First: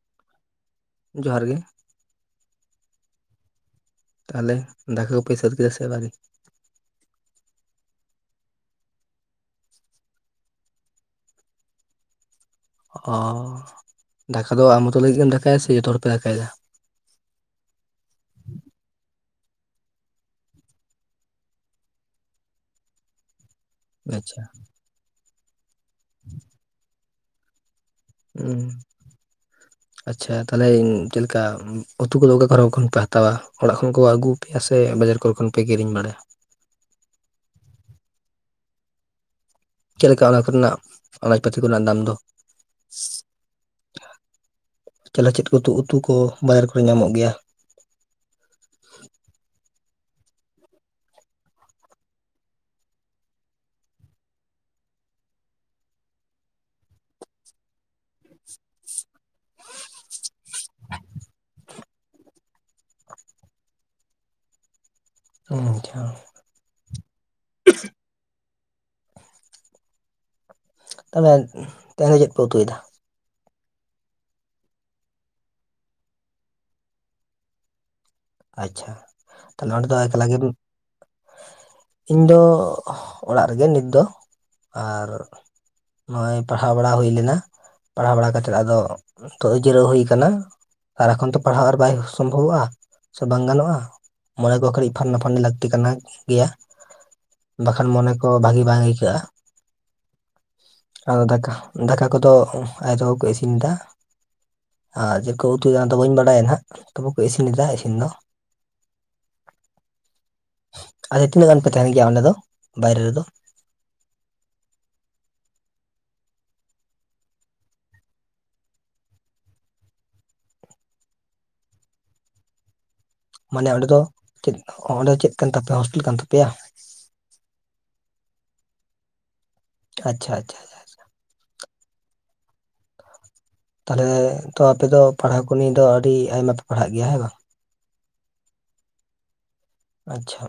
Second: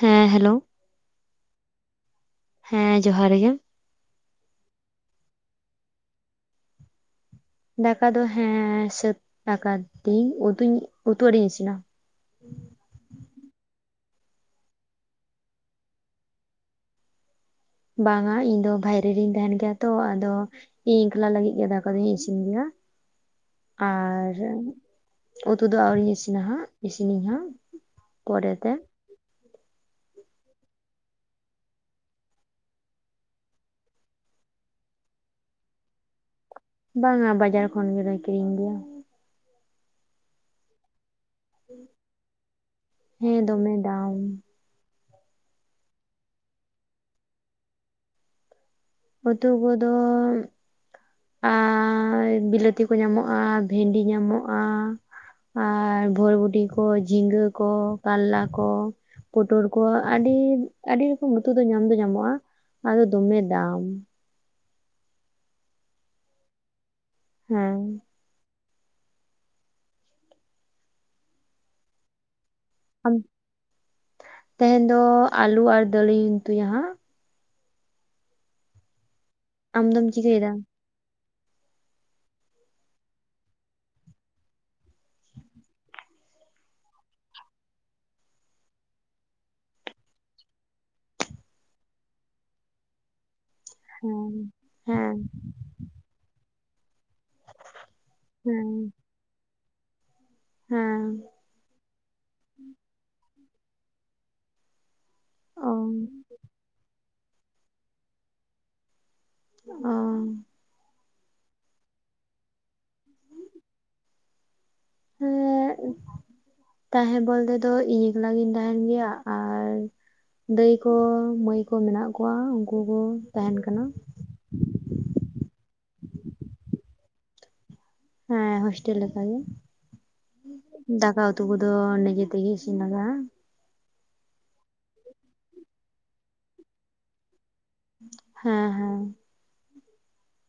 ᱦᱮᱸ ᱦᱮᱞᱳ ᱡᱚᱦᱟᱨ ᱜᱮ ᱾ᱦᱮᱸ ᱡᱚᱦᱟᱨ ᱜᱮ᱾ ᱛᱟᱦᱚᱞᱮ ᱫᱟᱠᱟ ᱠᱚᱯᱮ ᱥᱟ. ᱛ ᱠᱮᱫᱟ ᱥᱮ ᱵᱟᱸᱜ ᱫᱟᱠᱟ ᱫᱚ ᱦᱮᱸᱻ ᱥᱟᱹᱛ ᱫᱟᱠᱟᱫᱤᱧ᱾ ᱩᱛᱩ ᱩᱛᱩ ᱟᱹᱣᱨᱤᱧ ᱤᱥᱤᱱᱟ᱾ ᱚᱻ ᱫᱟᱠᱟ ᱫᱚ ᱟᱢ ᱢᱚᱛᱚ ᱞᱟᱹᱜᱤᱫ ᱜᱮᱢ ᱫᱟᱠᱟᱭᱟ ᱥᱮ ᱡᱚᱛᱚ ᱦᱚᱲᱯᱮ ᱫᱟᱠᱟᱭ ᱫᱟ? ᱵᱟᱝ ᱟ ᱤᱧ ᱫᱚ ᱵᱟᱭᱨᱮ ᱨᱤᱧ ᱛᱟᱦᱮᱱ ᱜᱮᱭᱟ ᱛᱚ᱾ ᱟᱫᱚ ᱤᱧ ᱮᱠᱞᱟ ᱞᱟᱹᱜᱤᱫ ᱜᱮ ᱫᱟᱠᱟ ᱫᱩᱧ ᱤᱥᱤᱱ ᱜᱮᱭᱟ᱾ ᱟᱨ ᱟᱪᱪᱷᱟ ᱩᱛᱩ ᱫᱚ ᱟᱹᱣᱨᱤᱧ ᱤᱥᱤᱱᱟ ᱦᱟᱸᱜ, ᱤᱥᱤᱱᱟᱧ ᱦᱟᱸᱜ᱾ ᱩᱸ ᱯᱚᱨᱮᱛᱮ ᱟᱪᱪᱷᱟ ᱛᱟᱦᱚᱞᱮ ᱪᱮᱫ ᱞᱮᱠᱟ ᱩᱛᱩ ᱠᱚᱫᱚ ᱚᱠᱟ ᱠᱚᱨᱮ ᱠᱷᱚᱱ ᱯᱮ ᱦᱟᱛᱟᱣᱟ ᱚᱲᱟᱜ ᱠᱷᱚᱱ ᱠᱚ ᱟᱹᱜᱩ ᱟᱯᱮᱭᱟ ᱥᱮ ᱵᱟᱡᱟᱨ ᱠᱚᱨᱮ ᱠᱷᱚᱱ ᱯᱮ ᱠᱤᱨᱤᱧ ᱵᱟᱲᱟᱭᱟ ᱵᱟᱝᱟ ᱵᱟᱡᱟᱨ ᱠᱷᱚᱱ ᱜᱮᱞᱮ ᱠᱤᱨᱤᱧ ᱟᱜᱩᱭᱟ ᱪᱮᱫ ᱞᱮᱠᱟ ᱚᱱᱟ ᱠᱚ ᱨᱮᱱᱟᱜ ᱟᱱᱟᱡᱯᱟᱹᱛᱤ ᱠᱚ ᱨᱮᱱᱟᱜ ᱫᱟᱢ ᱫᱚ? ᱦᱮᱸ ᱫᱚᱢᱮ ᱫᱟᱢ ᱪᱟᱞᱮ [unintelligible] ᱪᱮᱫ ᱠᱚ ᱩᱛᱩ ᱠᱚ ᱵᱟᱡᱟᱨ ᱠᱚᱨᱮ ᱧᱟᱢᱚᱜ ᱜᱮᱭᱟ? ᱩᱛᱩ ᱠᱚᱫᱚ ᱟᱨ ᱵᱤᱞᱟᱹᱛᱤ ᱠᱚ ᱧᱟᱢᱚᱜᱼᱟ᱾ ᱵᱷᱮᱱᱰᱤ ᱧᱟᱢᱚᱜᱼᱟ᱾ ᱟᱨ ᱵᱷᱳᱨᱵᱩᱴᱤ ᱠᱚ, ᱡᱷᱤᱸᱜᱟᱹ ᱠᱚ ᱠᱟᱨᱞᱟ ᱠᱚ᱾ ᱯᱚᱴᱚᱨ ᱠᱚ ᱟᱹᱰᱤ, ᱟᱹᱰᱤ ᱨᱚᱠᱚᱢ ᱩᱛᱩ ᱫᱚ ᱧᱟᱢ ᱫᱚ ᱧᱟᱢᱚᱜᱼᱟ ᱾ ᱟᱫᱚ ᱫᱚᱢᱮ ᱫᱟᱢ᱾ [unintelligible] ᱟᱪᱪᱷᱟ ᱦᱮᱸ ᱛᱚᱦᱚᱞᱮ ᱛᱟᱦᱚᱞᱮ ᱪᱮᱫ ᱯᱮ ᱩᱛᱩᱭ ᱮᱫᱟ ᱛᱮᱦᱮᱧ ᱫᱚ ᱟᱞᱩ ᱟᱨ ᱫᱟᱹᱞ ᱞᱤᱧ ᱩᱛᱩᱭᱟ ᱦᱟᱸᱜ ᱟᱪᱪᱷᱟ, ᱛᱟᱦᱞᱮ ᱱᱚᱸᱰᱮ ᱫᱚ ᱟᱢᱫᱚᱢ ᱮᱠᱞᱟ ᱜᱮᱢ ᱪᱤᱠᱟᱹᱭᱮᱫᱟ ᱤᱧ ᱫᱚ ᱚᱲᱟᱜ ᱨᱮᱜᱮ ᱱᱤᱛ ᱫᱚ ᱟᱨ ᱱᱚᱜᱚᱭ ᱯᱟᱲᱦᱟᱣ ᱵᱟᱲᱟ ᱦᱳᱭ ᱞᱮᱱᱟ ᱯᱟᱲᱦᱟᱣ ᱵᱟᱲᱟ ᱠᱟᱛᱮ ᱟᱫᱚ, ᱱᱤᱛᱚᱜ ᱡᱤᱨᱟᱹᱣ ᱦᱳᱭ ᱠᱟᱱᱟ ᱟᱨ ᱮᱠᱷᱚᱱ ᱛᱚ ᱯᱟᱲᱦᱟᱣ ᱟᱨ ᱵᱟᱭ ᱥᱚᱢᱵᱷᱚᱵᱚᱜᱼᱟ ᱥᱮ ᱵᱟᱝ ᱜᱟᱱᱚᱜᱼᱟ᱾ ᱦᱮᱸ ᱢᱚᱬᱮ ᱠᱚ ᱠᱟᱹᱴᱤᱡ ᱯᱷᱟᱱᱱᱟ ᱦᱮᱸ ᱯᱷᱟᱱᱱᱟ ᱞᱟᱹᱠᱛᱤ ᱠᱟᱱᱟ, ᱜᱮᱭᱟ ᱵᱟᱠᱷᱟᱱ ᱢᱚᱱᱮ ᱠᱚ ᱵᱷᱟᱜᱮ ᱦᱮᱸ ᱵᱟᱝ ᱟᱹᱭᱠᱟᱹᱜᱼᱟ ᱦᱮᱸ ᱾ᱟᱫᱚ ᱫᱟᱠᱟ ᱫᱟᱠᱟ ᱠᱚᱫᱚ ᱟᱭᱳ ᱛᱟᱠᱚ ᱠᱚ ᱤᱥᱤᱱ ᱫᱟ᱾ ᱟᱨ ᱪᱤᱠ ᱚ ᱩᱛᱩᱭᱟ ᱵᱟᱹᱧ ᱵᱟᱲᱟᱭᱟ ᱦᱟᱸᱜ ᱛᱚᱵᱮ ᱠᱚ ᱤᱥᱤᱱᱮᱫᱟ ᱤᱥᱤᱱ ᱫᱚ ᱚ ᱟᱪᱪᱷᱟ ᱛᱤᱱᱟᱹᱜ ᱜᱟᱱ ᱯᱮ ᱛᱟᱦᱮᱱ ᱜᱮᱭᱟ ᱚᱸᱰᱮ ᱫᱚ ᱵᱟᱭᱨᱮ ᱨᱮᱫᱚ ᱦᱮᱸ ᱛᱟᱦᱮᱸ ᱵᱚᱞᱛᱮ ᱫᱚ ᱤᱧ ᱮᱠᱞᱟ ᱜᱤᱧ ᱛᱟᱦᱮᱱ ᱜᱮᱭᱟ ᱟᱨ ᱫᱟᱹᱭ ᱠᱚ, ᱢᱟᱹᱭ ᱠᱚ ᱢᱮᱱᱟᱜ ᱠᱚᱣᱟ ᱩᱱᱠᱩ ᱠᱚ ᱛᱟᱦᱮᱱ ᱢᱟᱱᱮ ᱠᱟᱱᱟ ᱚᱸᱰᱮ ᱫᱚ, ᱪᱮᱫ ᱚᱸᱰᱮ ᱪᱮᱫ ᱠᱟᱱ ᱛᱟᱯᱮᱭᱟ ᱦᱳᱥᱴᱮᱞ ᱠᱟᱱ ᱛᱟᱯᱮᱭᱟ ᱦᱮᱸ ᱦᱳᱥᱴᱮᱞ ᱞᱮᱠᱟ ᱜᱮ ᱟᱪᱪᱷᱟ, ᱟᱪᱪᱷᱟ ᱟᱪᱪᱷᱟ ᱫᱟᱠᱟ ᱩᱛᱩ ᱠᱚᱫᱚ ᱱᱤᱡᱮ ᱛᱮᱜᱮ ᱤᱥᱤᱱ ᱞᱟᱜᱟᱜ-ᱟ ᱛᱟᱦᱚᱞᱮ ᱛᱚ ᱟᱯᱮ ᱫᱚ ᱯᱟᱲᱦᱟᱣ ᱠᱚ ᱱᱤᱭᱟ. ᱫᱚ᱾ ᱟᱹᱰᱤ ᱟᱭᱢᱟ ᱯᱮ ᱯᱟᱲᱦᱟᱜ ᱜᱮᱭᱟ ᱦᱮᱸ ᱵᱟᱝ ᱦᱮᱸ ᱦᱮᱸ ᱟᱪᱪᱷᱟ,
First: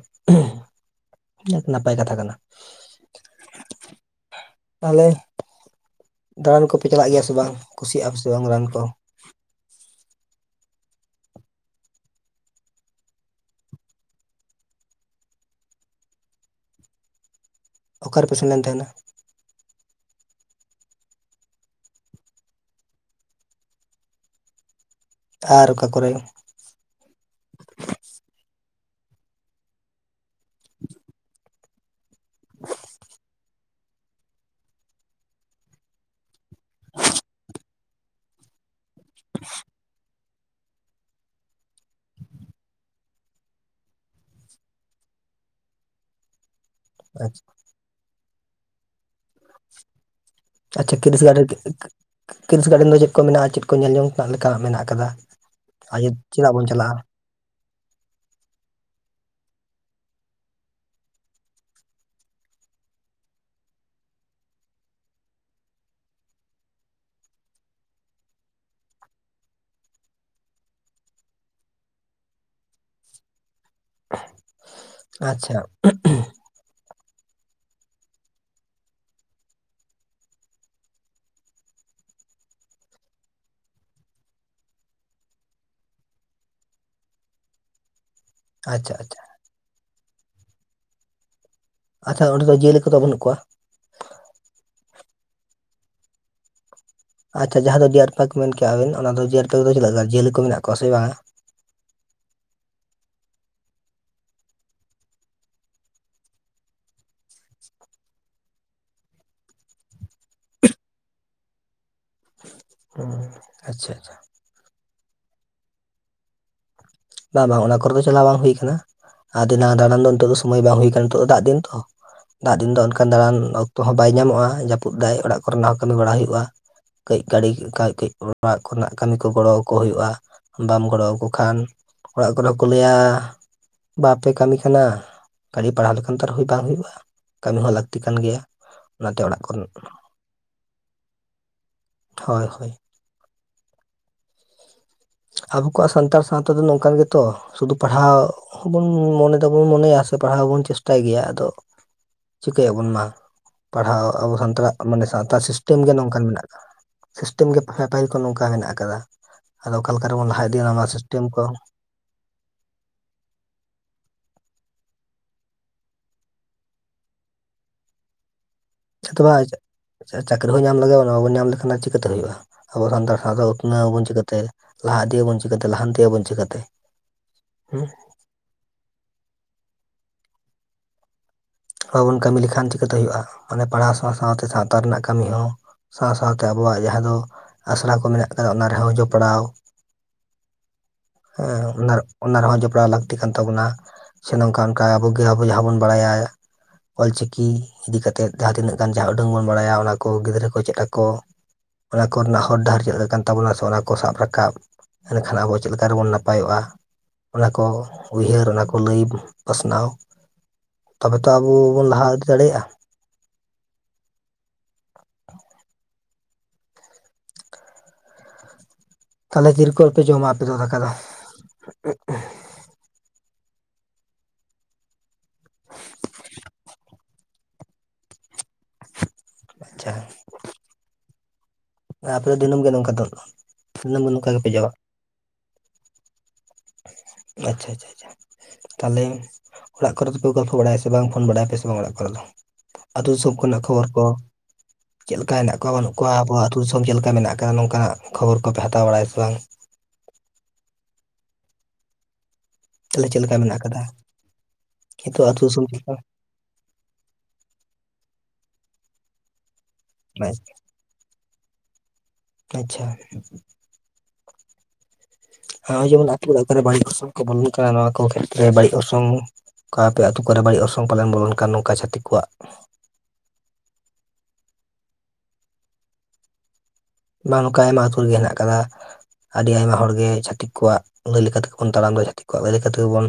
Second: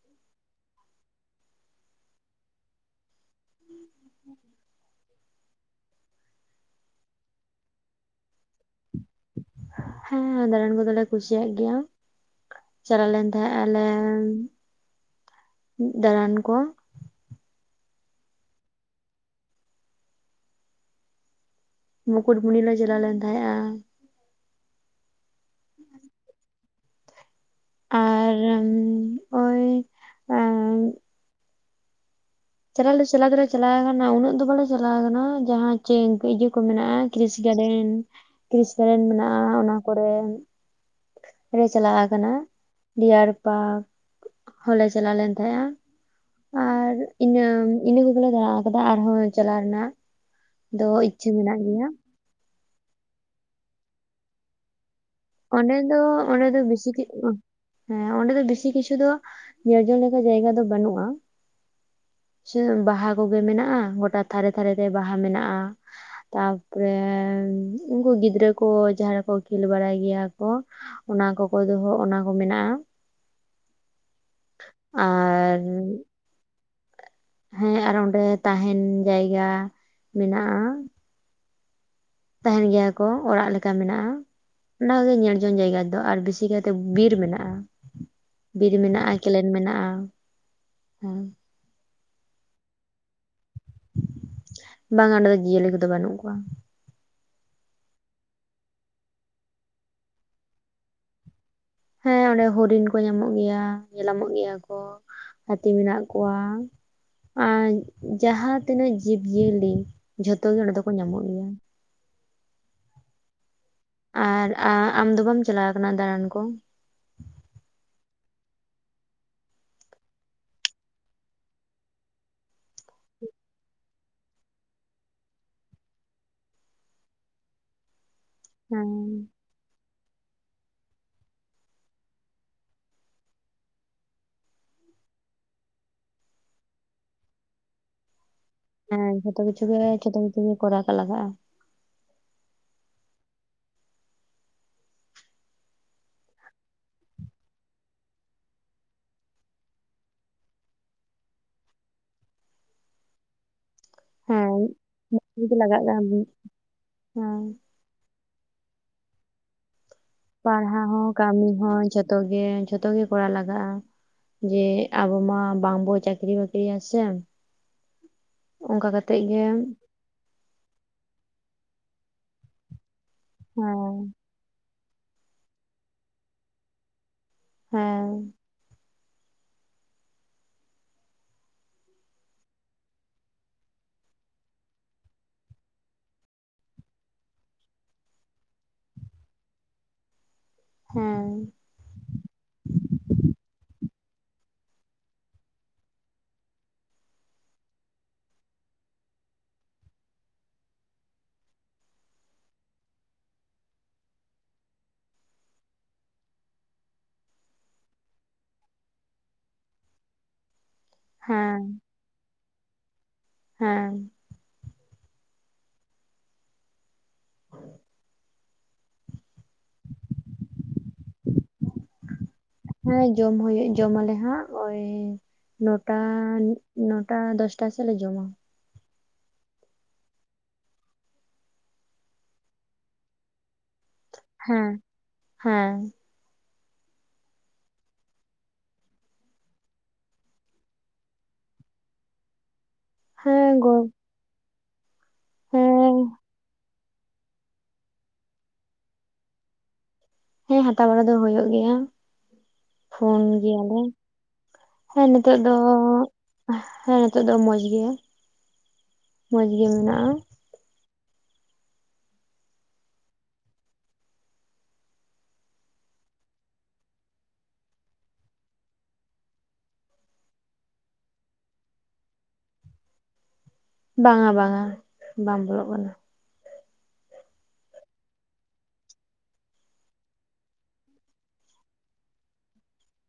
ᱱᱟᱯᱟᱭ ᱠᱟᱛᱷᱟ ᱠᱟᱱᱟ ᱛᱟᱦᱚᱞᱮ ᱫᱟᱬᱟᱱ ᱠᱚᱯᱮ ᱪᱟᱞᱟᱜ ᱜᱮᱭᱟ ᱥᱮ ᱵᱟᱝ ᱠᱩᱥᱤᱭᱟᱜᱼᱟ ᱯᱮ ᱥᱮ ᱵᱟᱝ ᱨᱟᱱ ᱠᱚ᱾ ᱦᱮᱸ, ᱫᱟᱬᱟᱱ ᱠᱚ ᱫᱚᱞᱮ ᱠᱩᱥᱤᱭᱟᱜ ᱜᱮᱭᱟ᱾ ᱪᱟᱞᱟᱣ ᱞᱮᱱ ᱛᱟᱦᱮᱸᱜ ᱟᱞᱮ ᱫᱟᱬᱟᱱ ᱠᱚ ᱚᱠᱟᱨᱮᱯᱮ ᱥᱮᱱ ᱞᱮᱱ ᱛᱟᱦᱮᱱᱟ ᱢᱩᱠᱩᱴᱢᱩᱱᱤ ᱞᱮ ᱪᱟᱞᱟᱣ ᱞᱮᱱ ᱛᱟᱦᱮᱸᱜᱼᱟ ᱟᱨ ᱚᱠᱟ ᱠᱚᱨᱮ ᱟᱨ ᱩᱸ ᱪᱟᱞᱟᱜ ᱪᱞᱟᱟᱜ ᱫᱚᱞᱮ ᱪᱟᱞᱟᱣ ᱠᱟᱱᱟ ᱩᱱᱟᱹᱜ ᱫᱚ ᱵᱟᱞᱮ ᱪᱟᱞᱟᱣ ᱠᱟᱱᱟ ᱡᱟᱦᱟᱸ ᱪᱮ ᱠᱚ ᱢᱮᱱᱟᱜᱼᱟ ᱠᱨᱤᱥ ᱜᱟᱨᱰᱮᱱ ᱠᱨᱤᱥ ᱜᱟᱨᱰᱮᱱ ᱢᱮᱱᱟᱜᱼᱟ ᱚᱱᱟ ᱠᱚᱨᱮ ᱨᱮ ᱪᱟᱞᱟᱣ ᱠᱟᱱᱟ ᱰᱤᱭᱟᱨ ᱯᱟᱨᱠ ᱦᱚᱞᱮ ᱪᱟᱞᱟᱣ ᱞᱮᱱ ᱛᱟᱦᱮᱸᱜᱼᱟ ᱟᱨ ᱤᱱᱟᱹ ᱟᱪᱪᱷᱟ ᱤᱱᱟᱹ ᱠᱚᱜᱮᱞᱮ ᱫᱟᱬᱟ ᱟᱠᱟᱫᱟ ᱟᱨᱦᱚᱸ ᱪᱟᱞᱟᱣ ᱨᱮᱱᱟᱜ ᱫᱚ ᱟᱪᱪᱷᱟ ᱠᱤᱨᱤᱥ ᱤᱪᱪᱷᱟᱹ ᱜᱟᱨᱰᱮᱱ ᱢᱮᱱᱟᱜ ᱜᱮᱭᱟ ᱠᱤᱨᱤᱥ ᱜᱟᱨᱰᱮᱱ ᱫᱚ ᱪᱮᱫ ᱠᱚ ᱢᱮᱱᱟᱜ-ᱟ ᱪᱮᱫ ᱠᱚ ᱧᱮᱞ ᱡᱚᱝ ᱞᱮᱠᱟᱱᱟᱜ ᱢᱮᱱᱟᱜ ᱟᱠᱟᱫᱟ ᱚᱸᱰᱮ ᱫᱚ ᱟᱨ ᱚᱸᱰᱮ ᱪᱮᱫᱟᱜ ᱫᱚ ᱵᱚᱱ ᱵᱮᱥᱤ ᱪᱟᱞᱟᱜᱼᱟ ᱦᱮᱸ ᱚᱸᱰᱮ ᱫᱚ ᱵᱮᱥᱤ ᱠᱤᱪᱷᱩ ᱫᱚ ᱤᱭᱟᱹᱡᱚᱱᱱᱟ ᱡᱟᱭᱜᱟ ᱫᱚ ᱵᱟᱹᱱᱩᱜ-ᱟ ᱥᱮ ᱵᱟᱦᱟ ᱠᱚᱜᱮ ᱢᱮᱱᱟᱜ-ᱟ ᱜᱚᱴᱟ ᱛᱷᱟᱨᱮ ᱛᱷᱟᱨᱮᱛᱮ ᱵᱟᱦᱟ ᱢᱮᱱᱟᱜ-ᱟ ᱛᱟᱯᱚᱨᱮ ᱩᱱᱠᱩ ᱜᱤᱫᱽᱨᱟᱹ ᱠᱚ ᱡᱟᱦᱟᱸ ᱨᱮᱠᱚ ᱠᱷᱮᱞ ᱵᱟᱲᱟᱭ ᱜᱮᱭᱟ ᱠᱚ ᱚᱱᱟ ᱠᱚᱠᱚ ᱫᱚᱦᱚ ᱚᱱᱟ ᱠᱚ ᱢᱮᱱᱟᱜᱼᱟ ᱟᱪᱪᱷᱟ ᱟᱨ ᱦᱮᱸ ᱟᱨ ᱚᱸᱰᱮ ᱛᱟᱦᱮᱱ ᱡᱟᱭᱜᱟ ᱢᱮᱱᱟᱜᱼᱟ ᱛᱟᱦᱮᱱ ᱜᱮᱭᱟ ᱠᱚ ᱚᱲᱟᱜ ᱞᱮᱠᱟ ᱢᱮᱱᱟᱜᱼᱟ ᱚᱱᱟ ᱠᱚᱫᱚ ᱧᱮᱞ ᱡᱚᱝ ᱡᱟᱭᱜᱟᱫᱚ ᱟᱨ ᱵᱮᱥᱤ ᱠᱟᱭᱛᱮ ᱵᱤᱨ ᱢᱮᱱᱟᱜᱼᱟ ᱵᱤᱨ ᱟᱪᱪᱷᱟ ᱢᱮᱱᱟᱜᱼᱟ ᱟᱪᱪᱷᱟ ᱠᱮᱞᱮᱱ ᱢᱮᱱᱟᱜᱼᱟ ᱦᱮ ᱟᱪᱪᱷᱟ ᱚᱸᱰᱮ ᱫᱚ ᱡᱤᱭᱟᱹᱞᱤ ᱠᱚᱫᱚ ᱵᱟᱹᱱᱩᱜ ᱠᱚᱣᱟ ᱵᱟᱝᱟ ᱚᱸᱰᱮ ᱫᱚ ᱡᱤᱭᱟᱹᱞᱤ ᱠᱚᱫᱚ ᱵᱟᱹᱱᱩᱜ ᱠᱚᱣᱟ ᱟᱪᱪᱷᱟ ᱡᱟᱦᱟᱸ ᱫᱚ ᱰᱤᱭᱟᱨ ᱯᱟᱨᱠ ᱢᱮᱱ ᱠᱮᱜ-ᱟᱵᱤᱱ ᱚᱱᱟ ᱫᱚ ᱰᱤᱭᱟᱨ ᱯᱟᱨᱠ ᱫᱚ ᱪᱮᱫ ᱞᱮᱠᱟ ᱡᱤᱭᱟᱹᱞᱤ ᱠᱚ ᱢᱮᱱᱟᱜ ᱠᱚᱣᱟ ᱥᱮ ᱵᱟᱝᱟ ᱦᱮᱸ ᱚᱸᱰᱮ ᱦᱚᱨᱤᱱ ᱠᱚ ᱧᱟᱢᱚᱜ ᱜᱮᱭᱟ ᱧᱮᱞᱢᱚᱜ ᱜᱮᱭᱟ ᱠᱚ ᱦᱟᱹᱛᱤ ᱢᱮᱱᱟᱜ ᱠᱚᱣᱟ ᱟᱨ ᱡᱟᱦᱟᱸ ᱛᱤᱱᱟᱹᱜ ᱡᱤᱵᱽᱭᱟᱹᱞᱤ ᱡᱷᱚᱛᱚ ᱜᱮ ᱚᱸᱰᱮ ᱫᱚᱠᱚ ᱧᱟᱢᱚᱜ ᱜᱮᱭᱟ ᱚ ᱟᱪᱪᱷᱟ ᱟᱪᱪᱷᱟ ᱟᱨ ᱟᱢ ᱫᱚ ᱵᱟᱢ ᱪᱟᱞᱟᱣ ᱟᱠᱟᱱᱟ ᱫᱟᱬᱟᱱ ᱠᱚ ᱵᱟᱝ ᱵᱟᱝ ᱚᱱᱟ ᱠᱚᱨᱮ ᱫᱚ ᱪᱟᱞᱟᱣ ᱵᱟᱝ ᱦᱩᱭ ᱟᱠᱟᱱᱟ ᱟᱫᱤᱱᱟ ᱫᱟᱬᱟᱱ ᱫᱚ ᱱᱤᱛ ᱫᱚ ᱥᱚᱢᱚᱭ ᱵᱟᱝ ᱦᱩᱭ ᱠᱟᱱᱟ ᱱᱤᱛ ᱫᱚ ᱫᱟᱜ ᱫᱤᱱ ᱛᱚ ᱫᱟᱜ ᱫᱤᱱ ᱫᱚ ᱚᱱᱠᱟᱱ ᱫᱟᱬᱟᱱ ᱚᱠᱛᱚ ᱦᱚᱸ ᱵᱟᱭ ᱧᱟᱢᱚᱜ-ᱟ ᱡᱟᱹᱯᱩᱫ ᱫᱟᱭ ᱚᱲᱟᱜ ᱠᱚᱨᱮᱱᱟᱜ ᱦᱚᱸ ᱠᱟᱹᱢᱤ ᱵᱟᱲᱟ ᱦᱩᱭᱩᱜ-ᱟ ᱠᱟᱹᱡ ᱜᱟᱹᱲᱤ ᱠᱟᱹᱡ ᱠᱟᱹᱡ ᱚᱲᱟᱜ ᱦᱮᱸ ᱠᱚᱨᱮᱱᱟᱜ ᱠᱟᱹᱢᱤ ᱠᱚ ᱜᱚᱲᱚ ᱟᱠᱚ ᱦᱩᱭᱩᱜ-ᱟ ᱵᱟᱢ ᱜᱚᱲᱚ ᱟᱠᱚ ᱠᱷᱟᱱ ᱚᱲᱟᱜ ᱠᱚᱨᱮ ᱦᱚᱸᱠᱚ ᱞᱟᱹᱭᱟ ᱵᱟᱯᱮ ᱠᱟᱹᱢᱤ ᱠᱟᱱᱟ ᱠᱷᱟᱹᱞᱤ ᱯᱟᱲᱦᱟᱣ ᱞᱮᱠᱷᱟᱱ ᱛᱚ ᱟᱨᱦᱚᱸ ᱵᱟᱝ ᱦᱩᱭᱩᱜ-ᱟ ᱠᱟᱹᱢᱤ ᱦᱚᱸ ᱞᱟᱹᱠᱛᱤ ᱠᱟᱱ ᱜᱮᱭᱟ ᱦᱮᱸ ᱚᱱᱟᱛᱮ ᱡᱷᱚᱛᱚ ᱚᱲᱟᱜ ᱠᱤᱪᱷᱩ ᱠᱷᱚᱱ ᱜᱮ ᱡᱷᱚᱛᱚ ᱠᱤᱪᱷᱩ ᱜᱮ ᱠᱚᱨᱟᱣ ᱠᱚ ᱞᱟᱜᱟᱜ-ᱟ ᱦᱳᱭ ᱦᱳᱭ ᱟᱵᱚ ᱠᱚᱣᱟᱜ ᱥᱟᱱᱛᱟᱲ ᱥᱟᱶᱛᱟ ᱫᱚ ᱱᱚᱝᱠᱟᱱ ᱜᱮᱛᱚ ᱥᱩᱫᱷᱩ ᱯᱟᱲᱦᱟᱣ ᱵᱚᱱ ᱢᱚᱱᱮᱮᱫᱟᱵᱚᱱ ᱢᱚᱱᱮᱭᱟ ᱥᱮ ᱯᱟᱲᱦᱟᱣ ᱵᱚᱱ ᱪᱮᱥᱴᱟᱭ ᱜᱮᱭᱟ ᱟᱫᱚ ᱪᱤᱠᱟᱹᱭᱟᱵᱚᱱ ᱢᱟ ᱯᱟᱲᱦᱟᱣ ᱟᱵᱚ ᱦᱮᱸ ᱥᱟᱱᱛᱟᱲ ᱢᱟᱱᱮ ᱥᱟᱶᱛᱟ ᱢᱚᱡᱽ ᱥᱤᱥᱴᱮᱢ ᱞᱟᱜᱟᱜ ᱜᱮ ᱠᱟᱱ ᱱᱚᱝᱠᱟᱱ ᱢᱮᱱᱟᱜ ᱠᱟᱫᱫᱟ ᱦᱮᱸ ᱥᱤᱥᱴᱮᱢ ᱜᱮ ᱮ ᱯᱟᱹᱦᱤᱞ ᱠᱚ ᱱᱚᱝᱠᱟ ᱢᱮᱱᱟᱜ ᱟᱠᱟᱫᱟ ᱦᱮᱞᱳ ᱚᱠᱟᱞᱮᱠᱟ ᱨᱮ ᱵᱚᱱ ᱞᱟ ᱯᱟᱲᱦᱟᱣ ᱦᱚᱸ ᱠᱟᱹᱢᱤ ᱦᱚᱸ ᱡᱷᱚᱛᱚ ᱜᱮ ᱡᱷᱚᱛᱚ ᱜᱮ ᱠᱚᱨᱟᱣ ᱞᱟᱜᱟᱜ-ᱟ ᱡᱮ ᱟᱵᱚ ᱢᱟ ᱵᱟᱝ ᱵᱳ ᱪᱟᱠᱨᱤ ᱵᱟᱠᱨᱤ ᱟᱥᱮ ᱡᱷᱚᱛᱚᱣᱟᱜ ᱪᱟᱹᱠᱨᱤ ᱦᱚᱸ ᱧᱟᱢ ᱞᱮᱟᱜ-ᱟ ᱵᱟᱵᱚᱱ ᱧᱟᱢ ᱞᱮᱠᱷᱟᱱ ᱪᱤᱠᱟᱹᱛᱮ ᱦᱩᱭᱩᱜ-ᱟ ᱟᱵᱚ ᱥᱟᱱᱛᱟᱲ ᱥᱟᱶᱛᱟ ᱩᱛᱱᱟᱹᱣ ᱟᱵᱚᱱ ᱦᱮᱸ ᱪᱤᱠᱟᱹᱛᱮ ᱞᱟᱦᱟ ᱤᱫᱤ ᱟᱵᱚᱱ ᱪᱤᱠᱟᱹᱛᱮ ᱞᱟᱦᱟᱱᱛᱤ ᱟᱵᱚᱱ ᱪᱤᱠᱟᱹᱛᱮ ᱦᱮᱸ ᱵᱟᱵᱚᱱ ᱠᱟᱹᱢᱤ ᱞᱮᱠᱷᱟᱱ ᱪᱤᱠᱟᱹᱛᱮ ᱦᱳᱭᱳᱜ-ᱟ ᱢᱟᱱᱮ ᱯᱟᱲᱦᱟᱣ ᱥᱟᱶ ᱥᱟᱶᱛᱮ ᱥᱟᱶᱛᱟ ᱨᱮᱱᱟᱜ ᱠᱟᱹᱢᱤ ᱦᱚᱸ ᱥᱟᱶ ᱥᱟᱶᱛᱮ ᱟᱵᱚᱣᱟᱜ ᱡᱟᱦᱟᱸ ᱫᱚ ᱟᱥᱲᱟ ᱠᱚ ᱢᱮᱱᱟᱜ ᱟᱠᱟᱫᱟ ᱚᱱᱟ ᱨᱮᱦᱚᱸ ᱡᱚᱯᱲᱟᱣ ᱦᱮᱸ ᱚᱱᱟ ᱨᱮᱦᱚᱸ ᱡᱚᱯᱲᱟᱣ ᱞᱟᱹᱠᱛᱤ ᱠᱟᱱ ᱛᱟᱵᱚᱱᱟ ᱥᱮ ᱱᱚᱝᱠᱟ ᱚᱱᱠᱟ ᱟᱵᱚ ᱡᱟᱦᱟᱸ ᱵᱚᱱ ᱵᱟᱲᱟᱭᱟ ᱚᱞ ᱪᱤᱠᱤ ᱤᱫᱤ ᱠᱟᱛᱮᱫ ᱡᱟᱦᱟᱸ ᱛᱤᱱᱟᱹᱜ ᱜᱟᱱ ᱡᱟᱦᱟᱸ ᱩᱰᱟᱹᱝ ᱵᱚᱱ ᱵᱟᱲᱟᱭᱟ ᱚᱱᱟ ᱠᱚ ᱜᱤᱫᱽᱨᱟᱹ ᱠᱚ ᱪᱮᱫ ᱟᱠᱚ ᱚᱱᱟ ᱠᱚᱨᱮᱱᱟᱜ ᱦᱚᱨ ᱰᱟᱦᱟᱨ ᱪᱮᱫ ᱠᱟᱱ ᱛᱟᱵᱚᱱᱟ ᱥᱮ ᱚᱱᱟ ᱠᱚ ᱥᱟᱵ ᱨᱟᱠᱟᱵ ᱮᱱᱠᱷᱟᱱ ᱟᱵᱚ ᱪᱮᱫ ᱞᱮᱠᱟ ᱨᱮᱵᱚᱱ ᱱᱟᱯᱟᱭᱚᱜ-ᱟ ᱚᱱᱟ ᱠᱚ ᱩᱭᱦᱟᱹᱨ ᱚᱱᱟᱠᱚ ᱞᱟᱹᱭ ᱯᱟᱥᱱᱟᱣ ᱛᱚᱵᱮ ᱛᱚ ᱟᱵᱚ ᱦᱮᱸ ᱵᱚᱱ ᱞᱟᱦᱟ ᱤᱫᱤ ᱫᱟᱲᱮᱭᱟᱜᱼᱟ? ᱦᱮᱸ, [unintelligible] ᱛᱟᱦᱚᱞᱮ ᱛᱤᱨ ᱠᱷᱚᱱ ᱯᱮ ᱫᱟᱠᱟ ᱫᱚ? [unintelligible] ᱦᱮᱸ ᱡᱚᱢ ᱦᱩᱭᱩᱜ ᱡᱚᱢ ᱟᱞᱮ ᱦᱟᱸᱜ, ᱳᱭ ᱱᱚᱴᱟ, ᱱᱚᱴᱟ ᱫᱚᱥᱴᱟ ᱥᱮᱫᱞᱮ ᱡᱚᱢᱟ᱾ ᱟᱪᱪᱷᱟ ᱟᱯᱮ ᱫᱚ ᱫᱤᱱᱟᱹᱢ ᱜᱮ ᱱᱚᱝᱠᱟ ᱫᱚ ᱫᱤᱱᱟᱹᱢ ᱫᱚ ᱱᱚᱝᱠᱟ ᱜᱮᱯᱮ ᱡᱚᱢᱟ? ᱦᱮᱸ ᱦᱮᱸ ᱟᱪᱪᱷᱟ ᱟᱪᱪᱷᱟ ᱟᱪᱪᱷᱟ ᱛᱟᱦᱚᱞᱮ ᱚᱲᱟᱜ ᱠᱚᱨᱮ ᱫᱚᱯᱮ ᱜᱚᱞᱯᱚ ᱵᱟᱲᱟᱭᱟ ᱥᱮᱮ ᱵᱟᱝ ᱯᱷᱳᱱ ᱵᱟᱲᱟᱭᱟ ᱯᱮ ᱥᱮ ᱵᱟᱝ ᱚᱲᱟᱜ ᱠᱚᱨᱮ ᱫᱚ ᱟᱹᱛᱩ ᱫᱤᱥᱚᱢ ᱦᱮᱸ ᱠᱷᱚᱱᱟᱜ ᱜᱚ ᱠᱷᱚᱵᱚᱨ ᱠᱚ ᱪᱮᱫ ᱞᱮᱠᱟ ᱦᱮᱱᱟᱜ ᱠᱚᱣᱟ ᱵᱟᱹᱱᱩᱜ ᱦᱮᱸ ᱠᱚᱣᱟ ᱟᱵᱚᱣᱟᱜ ᱟᱹᱛᱩᱥ ᱪᱮᱫ ᱞᱮᱠᱟ ᱢᱮᱱᱟᱜ ᱟᱠᱟᱫᱟ ᱱᱚᱝᱠᱟᱱᱟᱜ ᱠᱷᱚᱵᱚᱨ ᱠᱚᱯᱮ ᱦᱟᱛᱟᱣ ᱵᱟᱲᱟᱭᱟ ᱥᱮ ᱵᱟᱝ ᱦᱮᱸ ᱦᱟᱛᱟᱣ ᱵᱟᱲᱟ ᱫᱚ ᱦᱩᱭᱩᱜ ᱜᱮᱭᱟ ᱛᱟᱦᱚᱞᱮ ᱪᱮᱫ ᱯᱷᱳᱱ ᱞᱮᱠᱟ ᱢᱮᱱᱟᱜ ᱜᱮᱭᱟᱞᱮ ᱟᱠᱟᱫᱟ ᱦᱮᱸ ᱱᱤᱛᱚᱜ ᱟᱹᱛᱩ ᱫᱚ ᱫᱤᱥᱚᱢ ᱪᱮᱫ ᱞᱮᱠᱟ ᱦᱮᱸ ᱱᱤᱛᱚᱜ ᱫᱚ ᱢᱚᱸᱡᱽ ᱜᱮ ᱢᱚᱡᱽ ᱜᱮ ᱢᱮᱱᱟᱜ-ᱟ [unintelligible] ᱟᱪᱪᱷᱟ᱾ ᱱᱚᱜᱚᱭ ᱡᱮᱢᱚᱱ ᱟᱹᱛᱩ ᱚᱲᱟᱜ ᱠᱚᱨᱮ ᱵᱟᱹᱲᱤᱡ ᱚᱨᱥᱚᱝ ᱠᱚ ᱵᱚᱞᱚᱱ ᱠᱟᱱᱟ ᱱᱚᱣᱟ ᱠᱚ ᱠᱷᱮᱛᱨᱮ ᱵᱟᱹᱲᱤᱡ ᱚᱨᱥᱚᱝ ᱚᱠᱟ ᱟᱯᱮ ᱟᱹᱛᱩ ᱠᱚᱨᱮ ᱵᱟᱹᱲᱤᱡ ᱚᱨᱥᱚᱝ ᱯᱟᱞᱚᱱ ᱵᱚᱞᱚᱱ ᱠᱟᱱ ᱱᱚᱝᱠᱟ ᱪᱷᱟᱛᱤᱠ ᱠᱚᱣᱟᱜ ᱵᱟᱝ-ᱟ ᱵᱟᱝ-ᱟ ᱵᱟᱝ ᱵᱚᱞᱚᱜ ᱠᱟᱱᱟ᱾ ᱵᱟᱝ ᱱᱚᱝᱠᱟ ᱟᱭᱢᱟ ᱟᱹᱛᱩ ᱨᱮᱜᱮ ᱦᱮᱱᱟᱜ ᱟᱠᱟᱫᱟ᱾ ᱟᱹᱰᱤ ᱟᱭᱢᱟ ᱦᱚᱲᱜᱮ ᱪᱷᱟᱹᱛᱤᱠ ᱠᱚᱣᱟᱜ ᱤᱱᱟᱹ ᱞᱮᱠᱟ ᱞᱮᱠᱟᱛᱮᱜᱵᱚᱱ ᱛᱟᱲᱟᱢ ᱫᱟ ᱪᱷᱟᱹᱛᱤᱠᱣᱟᱜ ᱞᱟᱹᱭ ᱛᱮᱜᱮᱵᱚᱱ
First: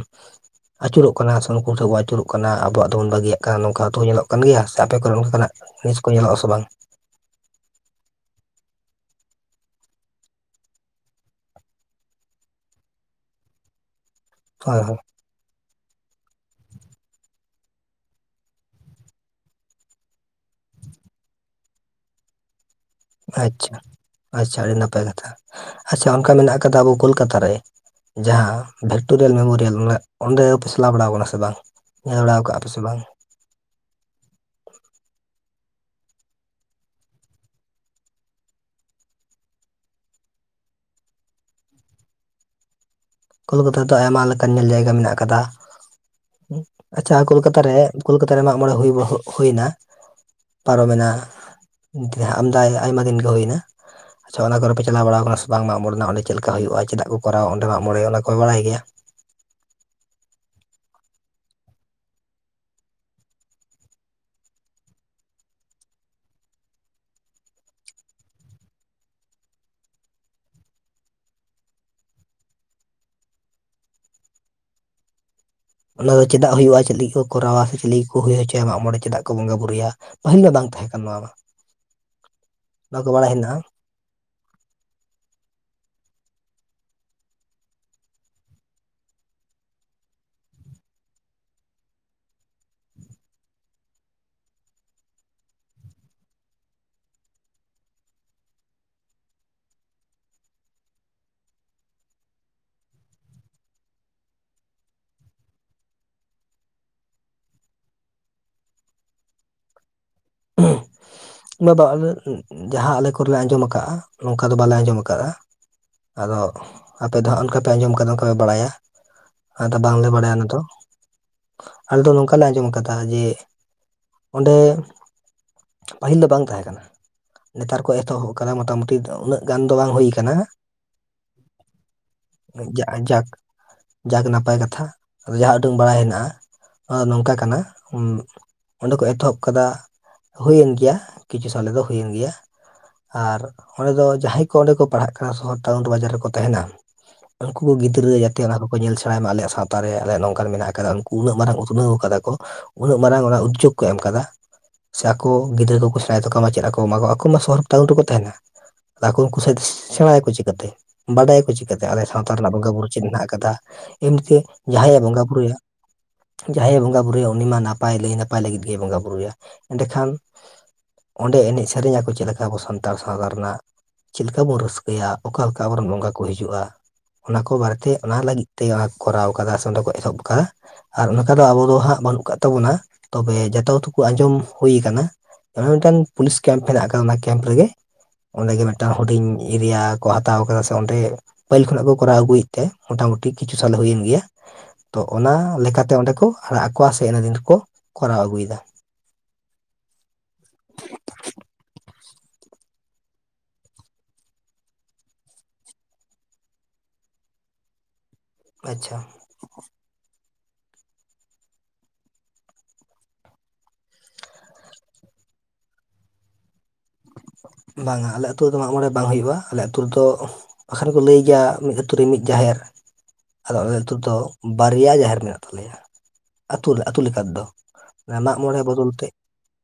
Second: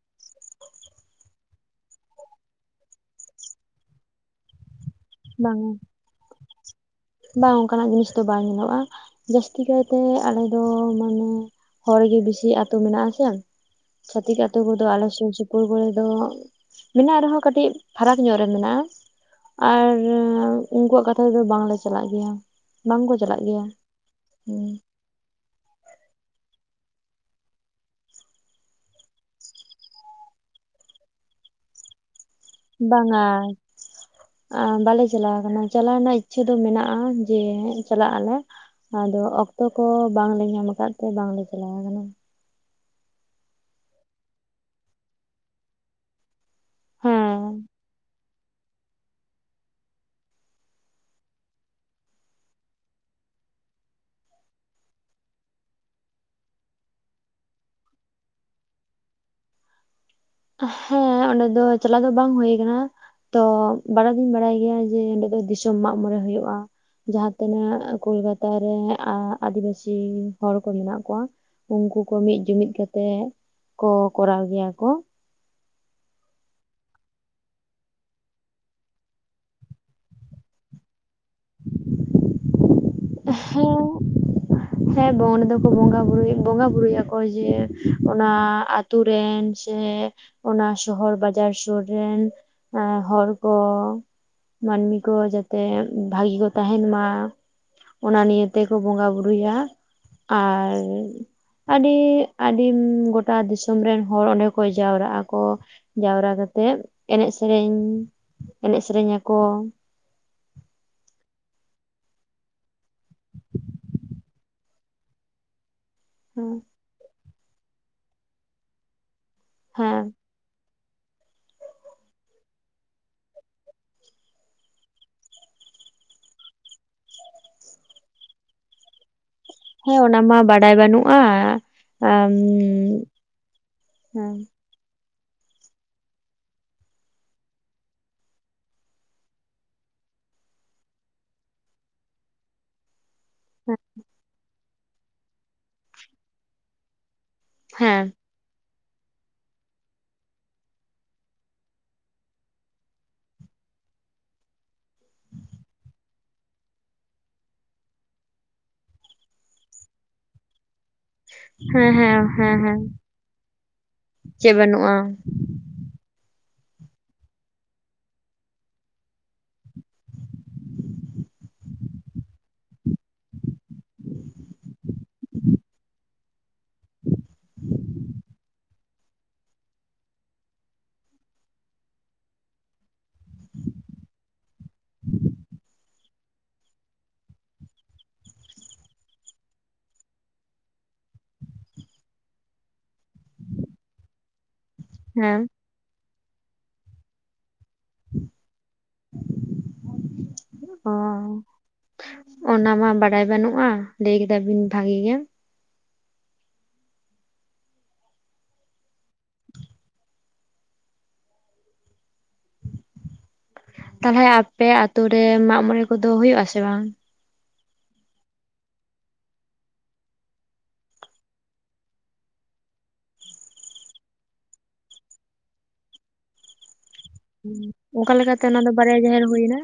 ᱟᱹᱪᱩᱨᱚᱜ ᱠᱟᱱᱟ ᱥᱮ ᱱᱩᱠᱩ ᱴᱷᱮᱱ ᱵᱚᱱ ᱟᱹᱪᱩᱨᱚᱜ ᱠᱟᱱᱟᱢᱟᱜ ᱫᱚᱵᱚᱱ ᱵᱟᱹᱜᱤᱭᱟᱜ ᱠᱟᱱᱟ ᱱᱚᱝᱠᱟ ᱛᱚ ᱦᱚᱸ ᱧᱮᱞᱚᱜ ᱠᱟᱱ ᱜᱮᱭᱟ᱾ ᱟᱯᱮ ᱠᱚᱨᱮ ᱚᱱᱠᱟᱱᱟᱜ ᱵᱟᱝᱟ ᱡᱤᱱᱤᱥ ᱠᱚ ᱧᱮᱞᱚᱜᱼᱟᱥᱮ ᱵᱟᱝ? ᱵᱟᱝ ᱚᱱᱠᱟᱱᱟᱜ ᱡᱤᱱᱤᱥ ᱫᱚ ᱵᱟᱝ ᱧᱮᱞᱚᱜᱼᱟ᱾ ᱡᱟᱹᱥᱛᱤ ᱠᱟᱭᱛᱮ ᱟᱞᱮ ᱫᱚ ᱢᱟᱱᱮ ᱦᱚᱲ ᱜᱮ ᱵᱤᱥᱤ ᱟᱹᱛᱩ ᱢᱮᱱᱟᱜᱼᱟ ᱟᱥᱮ᱾ ᱪᱚᱛᱤᱠ ᱟᱛᱩ ᱠᱚ ᱦᱳᱭ ᱫᱚ ᱦᱳᱭ ᱟᱞᱮ ᱥᱩᱨ ᱥᱩᱯ ᱯᱩᱨ ᱠᱚᱨᱮ ᱫᱚ ᱢᱮᱱᱟᱜ ᱨᱮᱦᱚᱸ ᱠᱟᱹᱴᱤᱡ ᱯᱷᱟᱨᱟᱠ ᱧᱚᱜ ᱨᱮ ᱢᱮᱱᱟᱜᱼᱟ, ᱟᱨ ᱮᱸᱩᱱᱠᱩᱣᱟᱜ ᱠᱟᱛᱷᱟ ᱛᱮᱫᱚ ᱵᱟᱝᱞᱮ ᱪᱟᱞᱟᱜ ᱜᱮᱭᱟ᱾ ᱵᱟᱝᱠᱚ ᱪᱟᱞᱟᱜ ᱜᱮᱭᱟ᱾ ᱟᱪᱷᱟ ᱟᱪᱷᱟ ᱦᱩᱸ ᱟᱹᱰᱤ ᱱᱟᱯᱟᱭ ᱠᱟᱛᱷᱟ, ᱟᱪᱷᱟ ᱚᱱᱠᱟ ᱢᱮᱱᱟᱜ ᱠᱟᱫᱟ ᱟᱵᱚ ᱠᱳᱞᱠᱟᱛᱟ ᱨᱮ, ᱡᱟᱦᱟᱸ ᱵᱷᱤᱠᱠᱴᱳᱨᱤᱭᱟᱞ ᱢᱮᱢᱳᱨᱤᱭᱟᱞ ᱚᱸᱰᱮ ᱪᱟᱞᱟᱣ ᱵᱟᱲᱟ ᱟᱠᱟᱱᱟ ᱯᱮᱥᱮ ᱵᱟᱝ? ᱧᱮᱞ ᱵᱟᱲᱟ ᱠᱟᱜ ᱵᱟᱝ-ᱟ, ᱟᱸ ᱵᱟᱞᱮ ᱪᱟᱞᱟᱣ ᱠᱟᱱᱟ ᱪᱟᱞᱟᱣ ᱨᱮᱱᱟᱜ ᱤᱪᱪᱷᱟᱹ ᱫᱚ ᱢᱮᱱᱟᱜᱼᱟ, ᱡᱮ ᱪᱟᱞᱟᱜ ᱟᱞᱮ᱾ ᱟᱫᱚ ᱚᱠᱛᱚ ᱠᱚ ᱵᱟᱝᱞᱮ ᱧᱟᱢ ᱟᱠᱟᱫ ᱛᱮ ᱵᱟᱝᱞᱮ ᱪᱟᱞᱟᱣ ᱟᱠᱟᱱᱟ᱾ ᱠᱳᱞᱠᱟᱛᱟ ᱨᱮᱫᱚ ᱟᱭᱢᱟ ᱞᱮᱠᱟᱱ ᱧᱮᱞ ᱡᱟᱭᱜᱟ ᱢᱮᱱᱟᱜ ᱟᱠᱟᱫᱟ᱾ ᱟᱪᱪᱷᱟ ᱦᱮᱸ᱾ ᱠᱳᱞᱠᱟᱛᱟ ᱨᱮ ᱠᱳᱞᱠᱟᱛᱟ ᱨᱮ ᱢᱟᱜᱽ ᱢᱚᱬᱮ ᱦᱩᱜ ᱦᱩᱭ ᱦᱩᱭᱱᱟ ᱯᱟᱨᱚ ᱢᱮᱱᱟ ᱡᱟᱦᱟᱸ ᱟᱢᱫᱟᱭ ᱟᱭᱢᱟ ᱫᱤᱱ ᱜᱮ ᱦᱩᱭ ᱮᱱᱟ᱾ ᱟᱪᱪᱷᱟ ᱚᱱᱟ ᱠᱚᱨᱮ ᱯᱮ ᱪᱟᱞᱟᱣ ᱵᱟᱲᱟᱣ ᱟᱠᱟᱱᱟ ᱥᱮ ᱵᱟᱝ ᱢᱟᱜᱽ-ᱢᱚᱬ ᱪᱮᱫ ᱞᱮᱠᱟ ᱦᱩᱭᱩᱜᱼᱟ ᱪᱮᱫᱟᱜ ᱠᱚᱨᱟᱣᱟ ᱚᱸᱰᱮ-ᱟᱜ ᱢᱟᱜᱽ-ᱢᱚᱬᱮ ᱚᱱᱟ ᱠᱚ ᱵᱟᱲᱟᱭ ᱜᱮᱭᱟ? ᱦᱮᱸ ᱚᱸᱰᱮ ᱫᱚ ᱪᱟᱞᱟᱣ ᱫᱚ ᱵᱟᱝ ᱦᱩᱭ ᱟᱠᱟᱱᱟ, ᱛᱚ ᱵᱟᱲᱟᱭ ᱫᱩᱧ ᱵᱟᱲᱟᱭ ᱜᱮᱭᱟ ᱡᱮ ᱚᱸᱰᱮ ᱫᱚ ᱫᱤᱥᱚᱢ ᱢᱟᱜᱽ-ᱢᱚᱬᱮ ᱦᱩᱭᱩᱜᱼᱟ᱾ ᱡᱟᱦᱟᱸ ᱛᱤᱱᱟᱹᱜ ᱠᱳᱞᱠᱟᱛᱟᱨᱮ ᱟ ᱟᱹᱫᱤᱵᱟᱹᱥᱤ ᱦᱚᱲ ᱠᱚ ᱢᱮᱱᱟᱜ ᱠᱚᱣᱟ, ᱩᱱᱠᱩ ᱠᱚ ᱢᱤᱫ ᱡᱩᱢᱤᱫ ᱠᱟᱛᱮᱜ ᱠᱚ ᱠᱚᱨᱟᱣ ᱜᱮᱭᱟ ᱠᱚ᱾ ᱚᱱᱟ ᱫᱚ ᱪᱮᱫᱟᱜ ᱦᱩᱭᱩᱜᱼᱟ ᱪᱮᱫ ᱞᱟᱹᱜᱤᱫ ᱠᱚ ᱠᱚᱨᱟᱣᱟ ᱥᱮ ᱪᱮᱫ ᱞᱟᱹᱜᱤᱫ ᱠᱚ ᱦᱩᱭ ᱦᱚᱪᱚᱭᱟ ᱢᱟᱜᱚᱬᱮ ᱪᱮᱫᱟᱜ ᱠᱚ ᱵᱚᱸᱜᱟ ᱵᱩᱨᱩᱭᱟ? ᱯᱟᱹᱦᱤᱞ ᱫᱚ ᱵᱟᱝ ᱛᱟᱦᱮᱸ ᱠᱟᱱᱟ ᱱᱚᱣᱟ ᱢᱟ, ᱚᱱᱟ ᱠᱚ ᱵᱟᱲᱟᱭ ᱦᱮᱱᱟᱜᱼᱟ ᱦᱮᱸ ᱦᱮᱸ ᱵᱚᱱ ᱫᱚᱠᱚ ᱵᱚᱸᱜᱟ ᱵᱩᱨᱩᱭᱟ ᱵᱚᱸᱜᱟ ᱵᱩᱨᱩᱭᱟᱠᱚ ᱡᱮ ᱚᱱᱟ ᱟᱛᱩ ᱨᱮᱱ ᱥᱮ ᱚᱱᱟ ᱥᱚᱦᱚᱨ ᱵᱟᱡᱟᱨ ᱥᱩᱨ ᱨᱮᱱ ᱮᱸ ᱦᱚᱲ ᱠᱚ ᱢᱟᱹᱱᱢᱤ ᱠᱚ ᱡᱟᱛᱮ ᱵᱷᱟᱜᱤ ᱠᱚ ᱛᱟᱦᱮᱱ ᱢᱟ, ᱚᱱᱟ ᱱᱤᱭᱮ ᱛᱮᱠᱚ ᱵᱚᱸᱜᱟ ᱵᱩᱨᱩᱭᱟ, ᱟᱨ ᱟᱹᱰᱤ ᱟᱹᱰᱤᱢ ᱜᱚᱴᱟ ᱫᱤᱥᱚᱢ ᱨᱮᱱ ᱦᱚᱲ ᱚᱸᱰᱮ ᱠᱚ ᱡᱟᱣᱨᱟᱜ ᱟᱠᱚ, ᱡᱟᱣᱨᱟ ᱠᱟᱛᱮᱜ ᱮᱱᱮᱡ ᱥᱮᱨᱮᱧ, ᱮᱱᱮᱡ ᱥᱮᱨᱮᱧ ᱟᱠᱚ᱾ ᱵᱟᱵᱟ ᱡᱟᱦᱟᱸ ᱟᱞᱮ ᱠᱚᱞᱮ ᱟᱸᱡᱚᱢ ᱟᱠᱟᱫᱟ ᱱᱚᱝᱠᱟ ᱫᱚ ᱵᱟᱞᱮ ᱟᱸᱡᱚᱢ ᱟᱠᱟᱫᱼᱟ᱾ ᱟᱫᱚ ᱟᱯᱮ ᱫᱚ ᱦᱟᱸᱜ ᱚᱱᱠᱟ ᱯᱮ ᱟᱸᱡᱚᱢ ᱠᱟᱫᱟ ᱚᱱᱠᱟ ᱯᱮ ᱵᱟᱲᱟᱭᱟ, ᱟᱫᱚ ᱵᱟᱝᱞᱮ ᱦᱮᱸ ᱵᱟᱲᱟᱭᱟᱱᱟ ᱛᱚ ᱟᱞᱮ ᱫᱚ ᱱᱚᱝᱠᱟᱞᱮ ᱟᱸᱡᱚᱢ ᱟᱠᱟᱫᱟ ᱡᱮ ᱚᱸᱰᱮ ᱯᱟᱹᱦᱤᱞ ᱫᱚ ᱵᱟᱝ ᱛᱟᱦᱮᱸ ᱠᱟᱱᱟ ᱱᱮᱛᱟᱨ ᱠᱚ ᱮᱛᱚᱦᱚᱵ ᱠᱟᱫᱟ ᱢᱚᱴᱟᱢᱩᱴᱤ ᱩᱱᱟᱹᱜ ᱜᱟᱱ ᱫᱚ ᱵᱟᱝ ᱦᱮᱸ ᱦᱩᱭ ᱚᱱᱟᱢᱟ ᱟᱠᱟᱱᱟ ᱵᱟᱰᱟᱭ ᱵᱟᱹᱱᱩᱜᱼᱟ, ᱟᱢ ᱡᱟᱜᱮ ᱦᱮᱸ ᱱᱟᱯᱟᱭ ᱠᱟᱛᱷᱟ᱾ ᱫᱚ ᱡᱟᱦᱟᱸ ᱩᱰᱩᱝ ᱵᱟᱲᱟᱭ ᱦᱮᱱᱟ-ᱟ, ᱚᱸ ᱱᱚᱝᱠᱟ ᱠᱟᱱᱟ ᱚᱸᱰᱮ ᱠᱚ ᱮᱛᱚᱦᱚᱵ ᱠᱟᱫᱟ ᱦᱩᱭᱮᱱ ᱜᱮᱭᱟ ᱠᱤᱪᱷᱩ ᱥᱟᱞᱮ ᱫᱚ ᱦᱩᱭᱮᱱ ᱜᱮᱭᱟ ᱟᱨ ᱚᱸᱰᱮ ᱫᱚ ᱡᱟᱦᱟᱸᱭ ᱚᱸᱰᱮ ᱠᱚ ᱯᱟᱲᱦᱟᱜ ᱠᱟᱱᱟ ᱥᱚᱦᱚᱨ ᱴᱟᱣᱩᱱ ᱵᱟᱡᱟᱨ ᱨᱮᱠᱚ ᱛᱟᱦᱮᱱᱟ ᱩᱱᱠᱩ ᱠᱚ ᱦᱮᱸ ᱜᱤᱫᱽᱨᱟᱹ ᱡᱟ ᱚᱱᱟ ᱠᱚᱠᱚ ᱧᱮᱞ ᱥᱮᱬᱟᱭᱢᱟ ᱟᱞᱮ ᱥᱟᱶᱛᱟ ᱨᱮ ᱟᱞᱮᱭᱟᱜ ᱱᱚᱝᱠᱟᱱ ᱢᱮᱱᱟᱜ ᱟᱠᱟᱫᱟ ᱩᱱᱠᱩ ᱩᱱᱟᱹᱜ ᱢᱟᱨᱟᱝ ᱩᱛᱱᱟᱹᱣ ᱠᱟᱫᱟ ᱠᱚ ᱩᱱᱟᱹᱜ ᱢᱟᱨᱟᱝ ᱚᱱᱟ ᱩᱫᱽᱡᱳᱜᱽ ᱠᱚ ᱮᱢ ᱠᱟᱫᱟ ᱥᱮ ᱟᱠᱚ ᱜᱤᱫᱽᱨᱟᱹ ᱠᱚᱠᱚ ᱱᱟ ᱛᱟᱠᱟ ᱢᱟ ᱪᱮᱫ ᱠᱚ ᱮᱢᱟ ᱠᱚᱣᱟ ᱟᱠᱚ ᱢᱟ ᱥᱚᱨ ᱴᱟᱣᱩᱱ ᱨᱮᱠᱚ ᱛᱟᱦᱮᱱᱟ ᱟᱫᱚ ᱟᱠᱚ ᱩᱱᱠᱩ ᱥᱮᱫᱛᱮ ᱥᱮᱬᱟᱭᱟᱠᱚ ᱪᱤᱠᱟᱹᱛᱮ ᱵᱟᱰᱟᱭᱟ ᱠᱚ ᱪᱤᱠᱟᱹᱛᱮ ᱟᱞᱮ ᱦᱮᱸ ᱥᱟᱶᱛᱟ ᱨᱮᱱᱟᱜ ᱦᱮᱸ ᱵᱚᱸᱜᱟ ᱦᱮᱸ ᱵᱩᱨᱩ ᱪᱮᱫ ᱢᱮᱱᱟᱜ ᱠᱟᱫᱟ ᱮᱢᱱᱛᱮ ᱪᱮᱫ ᱵᱟᱹᱱᱩᱜᱼᱟ ᱡᱟᱦᱟᱸᱮ ᱵᱚᱸᱜᱟ ᱵᱩᱨᱩᱭᱟ ᱡᱟᱦᱟᱸᱭᱮ ᱵᱚᱸᱜᱟᱼᱵᱩᱨᱩᱭᱟ ᱩᱱᱤ ᱢᱟ ᱱᱟᱯᱟᱭ ᱞᱟᱹᱭ ᱱᱟᱯᱟᱭ ᱞᱟᱹᱜᱤᱫ ᱜᱮ ᱵᱚᱸᱜᱟᱼᱵᱩᱨᱩᱭᱟ ᱮᱸᱰᱮᱠᱷᱟᱱ ᱚᱸᱰᱮ ᱮᱱᱮᱡ ᱥᱮᱨᱮᱧ ᱟᱠᱚ ᱪᱮᱫ ᱞᱮᱠᱟ ᱟᱵᱚ ᱥᱟᱱᱛᱟᱲ ᱥᱟᱶᱛᱟ ᱨᱮᱱᱟᱜ ᱪᱮᱫ ᱞᱮᱠᱟ ᱵᱚᱱ ᱨᱟᱹᱥᱠᱟᱹᱭᱟ ᱚᱠᱟ ᱞᱮᱠᱟ ᱟᱵᱚᱱ ᱨᱮᱱ ᱵᱚᱸᱜᱟ ᱠᱚ ᱦᱤᱡᱩᱜᱼᱟ ᱚᱱᱟ ᱠᱚ ᱵᱟᱨᱮᱛᱮ ᱚᱱᱟ ᱞᱟᱹᱜᱤᱫ ᱛᱮ ᱚᱱᱟ ᱠᱚᱨᱟᱣ ᱠᱟᱫᱟ ᱥᱮ ᱚᱸᱰᱮ ᱠᱚ ᱮᱦᱚᱵ ᱠᱟᱫᱟ ᱟᱨ ᱚᱱᱠᱟ ᱫᱚ ᱟᱵᱚ ᱫᱚ ᱦᱟᱸᱜ ᱵᱟᱹᱱᱩᱜ ᱟᱠᱟᱫ ᱛᱟᱵᱚᱱᱟ ᱛᱚᱵᱮ ᱡᱚᱛᱚ ᱠᱚᱛᱮ ᱵᱚ ᱟᱸᱡᱚᱢ ᱦᱩᱭ ᱟᱠᱟᱱᱟ ᱢᱤᱫᱴᱟᱝ ᱯᱩᱞᱤᱥ ᱠᱮᱢᱯ ᱢᱮᱱᱟᱜ ᱠᱟᱫᱟ ᱚᱱᱟ ᱠᱮᱢᱯ ᱨᱮᱜᱮ ᱚᱸᱰᱮᱜ ᱢᱤᱫᱴᱟᱝ ᱦᱩᱰᱤᱧ ᱮᱨᱤᱭᱟ ᱠᱚ ᱦᱟᱛᱟᱣ ᱠᱟᱫᱟ ᱥᱮ ᱚᱸᱰᱮ ᱯᱟᱹᱦᱤᱞ ᱠᱷᱚᱱᱟᱜ ᱠᱚᱨᱟᱣ ᱟᱹᱜᱩᱭᱮᱫ ᱛᱮ ᱢᱳᱴᱟᱢᱩᱴᱤ ᱠᱤᱪᱷᱩ ᱥᱟᱞ ᱦᱩᱭᱮᱱ ᱜᱮᱭᱟ ᱛᱚ ᱚᱱᱟ ᱦᱮᱸ ᱞᱮᱠᱟᱛᱮ ᱚᱸᱰᱮ ᱠᱚ ᱟᱲᱟᱜ ᱟᱠᱚᱣᱟ ᱥᱮ ᱤᱱᱟᱹ ᱫᱤᱱ ᱨᱮᱠᱚ ᱠᱚᱨᱟᱣ ᱟᱹᱜᱩᱭᱮᱫᱟ ᱚ ᱚᱱᱟᱢᱟ ᱵᱟᱲᱟᱭ ᱵᱟᱹᱱᱩᱜᱼᱟ ᱞᱟᱹᱭ ᱠᱮᱫᱟ ᱵᱤᱱ ᱵᱷᱟᱜᱮ ᱜᱮ ᱟᱪᱪᱷᱟ [inaudible] ᱛᱟᱞᱦᱮ ᱟᱯᱮ ᱟᱛᱩᱨᱮ ᱢᱟᱜᱢᱚᱬᱮ ᱠᱚᱫᱚ ᱦᱩᱭᱩᱜ ᱟᱥᱮ ᱵᱟᱝ ᱵᱟᱝᱟ ᱟᱞᱮ ᱟᱛ ᱨᱮᱫᱚ ᱢᱟᱜᱢᱚᱬᱮ ᱵᱟᱝ ᱦᱩᱭᱩᱜᱼᱟ ᱟᱞᱮ ᱟᱛᱩ ᱨᱮᱫᱚ ᱵᱟᱠᱷᱟᱱ ᱠᱚ ᱞᱟᱹᱭ ᱜᱮᱭᱟ ᱢᱤᱫ ᱟᱛᱳ ᱨᱮ ᱢᱤᱫ ᱡᱟᱦᱮᱨ ᱟᱫᱚ ᱟᱞᱮ ᱟᱛᱳ ᱫᱚ ᱵᱟᱨᱭᱟ ᱡᱟᱦᱮᱨ ᱢᱮᱱᱟᱜ ᱛᱟᱞᱮᱭᱟ ᱟᱹᱛᱩ ᱟᱹᱛᱩ ᱞᱮᱠᱟ ᱫᱚ ᱚᱠᱟ ᱢᱟᱜ ᱞᱮᱠᱟᱛᱮ ᱢᱚᱬᱮ ᱚᱱᱟ ᱫᱚ ᱵᱚᱫᱚᱞ ᱵᱟᱨᱭᱟ ᱛᱮ ᱡᱟᱦᱮᱨ ᱦᱩᱭᱱᱟ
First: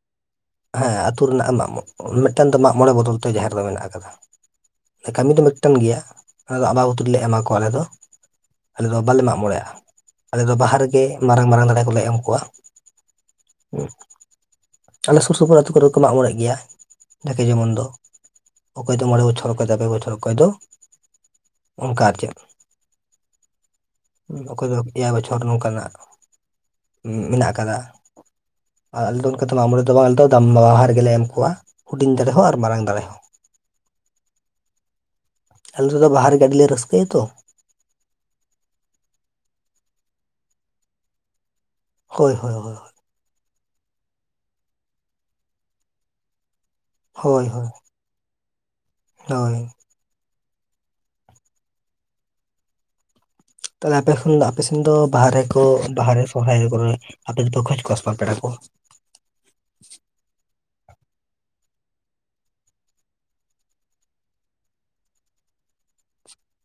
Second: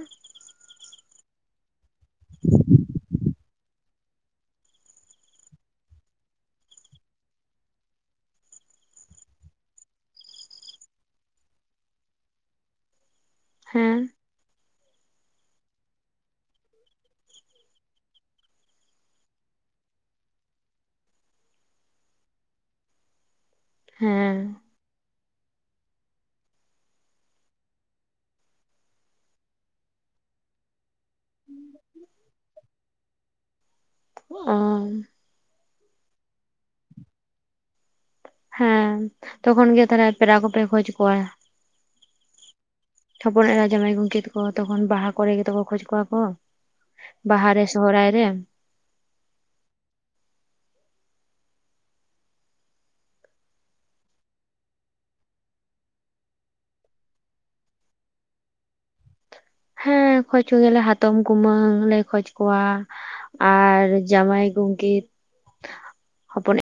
ᱦᱮᱸ ᱟᱹᱛᱩ ᱨᱮᱱᱟᱜ ᱢᱟᱜ ᱢᱤᱫᱴᱟᱝ ᱫᱚ ᱢᱟᱜ ᱢᱚᱬᱮ ᱵᱚᱫᱚᱞ ᱛᱮ ᱡᱟᱦᱮᱨ ᱫᱚ ᱢᱮᱱᱟᱜ ᱠᱟᱫᱟ ᱠᱟᱹᱢᱤ ᱫᱚ ᱢᱤᱫᱴᱮᱱ ᱜᱮᱭᱟ ᱟ ᱟᱵᱟ ᱵᱩᱛᱤ ᱨᱮᱞᱮ ᱮᱢᱟ ᱠᱚᱣᱟ ᱟᱞᱮ ᱫᱚ ᱟᱞᱮ ᱫᱚ ᱵᱟᱞᱮ ᱢᱟᱜ ᱢᱚᱬᱮᱮᱜᱼᱟ ᱟᱞᱮ ᱫᱚ ᱵᱟᱦᱟ ᱨᱮᱜᱮ ᱢᱟᱨᱟᱝ ᱢᱟᱨᱟᱝ ᱫᱟᱲᱮ ᱠᱚᱞᱮ ᱮᱢ ᱠᱚᱣᱟ ᱦᱩᱸ ᱦᱮᱸ ᱟᱞᱮ ᱥᱩᱨ ᱥᱩᱯᱩᱨ ᱟ ᱟᱹᱛᱩᱳ ᱠᱚᱨᱮ ᱠᱚ ᱢᱟᱜ ᱢᱚᱬᱮᱜ ᱜᱮᱭᱟ ᱡᱟᱠᱮ ᱡᱮᱢᱚᱱ ᱫᱚ ᱚᱠᱚᱭ ᱫᱚ ᱢᱚᱬᱮ ᱵᱚᱪᱷᱚᱨ ᱚᱠᱚᱭ ᱫᱚ ᱯᱮ ᱵᱚᱪᱷᱚᱨ ᱚᱠᱚᱭ ᱫᱚ ᱚᱱᱠᱟ ᱟᱨ ᱪᱮᱫ ᱦᱮᱸ ᱚᱠᱚᱭ ᱫᱚ ᱮᱭᱟᱭ ᱵᱚᱪᱷᱚᱨ ᱱᱚᱝᱠᱟᱱᱟᱜ ᱢᱮᱱᱟᱜ ᱠᱟᱫᱟ ᱟᱸ ᱟᱞᱮ ᱫᱚ ᱚᱱᱠᱟ ᱫᱚ ᱢᱟᱜᱢᱚᱲᱮ ᱫᱚ ᱵᱟᱝ ᱟᱞᱮ ᱫᱚ ᱫᱟᱢᱵᱟᱦᱟᱨ ᱜᱮᱞᱮ ᱮᱢ ᱠᱚᱣᱟ ᱦᱩᱰᱤᱧ ᱫᱟᱲᱮ ᱦᱚᱸᱚᱸ ᱟᱨ ᱢᱟᱨᱟᱝ ᱫᱟᱲᱮ ᱦᱚᱸ ᱚ ᱟᱞᱮ ᱟᱯᱮ ᱫᱚ ᱵᱟᱦᱟ ᱨᱮᱜᱮ ᱟᱹᱰᱤ ᱞᱮ ᱨᱟᱹᱥᱠᱟᱹᱭᱟ ᱛᱚ ᱦᱮᱸ ᱛᱚᱠᱷᱚᱱ ᱜᱮ ᱛᱟᱦᱚᱞᱮ ᱯᱮᱨᱟ ᱠᱚᱯᱮ ᱠᱷᱚᱡ ᱠᱚᱣᱟ ᱦᱳᱭ ᱦᱳ ᱦᱳᱭ ᱦᱚᱯᱚᱱ ᱮᱨᱟ ᱡᱟᱶᱟᱭ ᱜᱚᱝᱠᱮᱛᱽ ᱠᱚᱦᱚ ᱛᱚᱠᱷᱚᱱ ᱵᱟᱦᱟ ᱠᱚᱨᱮ ᱜᱮ ᱛᱚ ᱠᱚ ᱠᱷᱚᱡ ᱠᱚᱣᱟ ᱠᱚ ᱦᱳᱭ ᱦᱳᱭ ᱵᱟᱦᱟ ᱨᱮ ᱥᱚᱦᱚᱨᱟᱭ ᱨᱮ ᱦᱳᱭ ᱛᱟᱦᱚᱞᱮ ᱟᱯᱮ ᱠᱷᱚᱱ ᱫᱚ ᱟᱯᱮ ᱥᱮᱱ ᱫᱚ ᱵᱟᱦᱟ ᱨᱮ ᱠᱚ ᱵᱟᱦᱟ ᱨᱮ ᱥᱚᱦᱨᱟᱭ ᱠᱚᱨᱮ ᱟᱯᱮ ᱫᱚᱯᱮ ᱠᱷᱚᱡ ᱠᱚᱭᱟ ᱥᱮ ᱵᱟᱝ ᱯᱮᱲᱟ ᱠᱚ ᱦᱮᱸ ᱠᱷᱚᱡ ᱠᱚᱜᱮᱭᱟᱞᱮ ᱦᱟᱛᱚᱢ ᱠᱩᱢᱟᱹᱝ ᱞᱮ ᱠᱷᱚᱡᱽ ᱠᱚᱣᱟ ᱟᱨ ᱡᱶᱟᱭ ᱜᱚᱝᱠᱮᱛᱽ ᱦᱚᱯᱚᱱ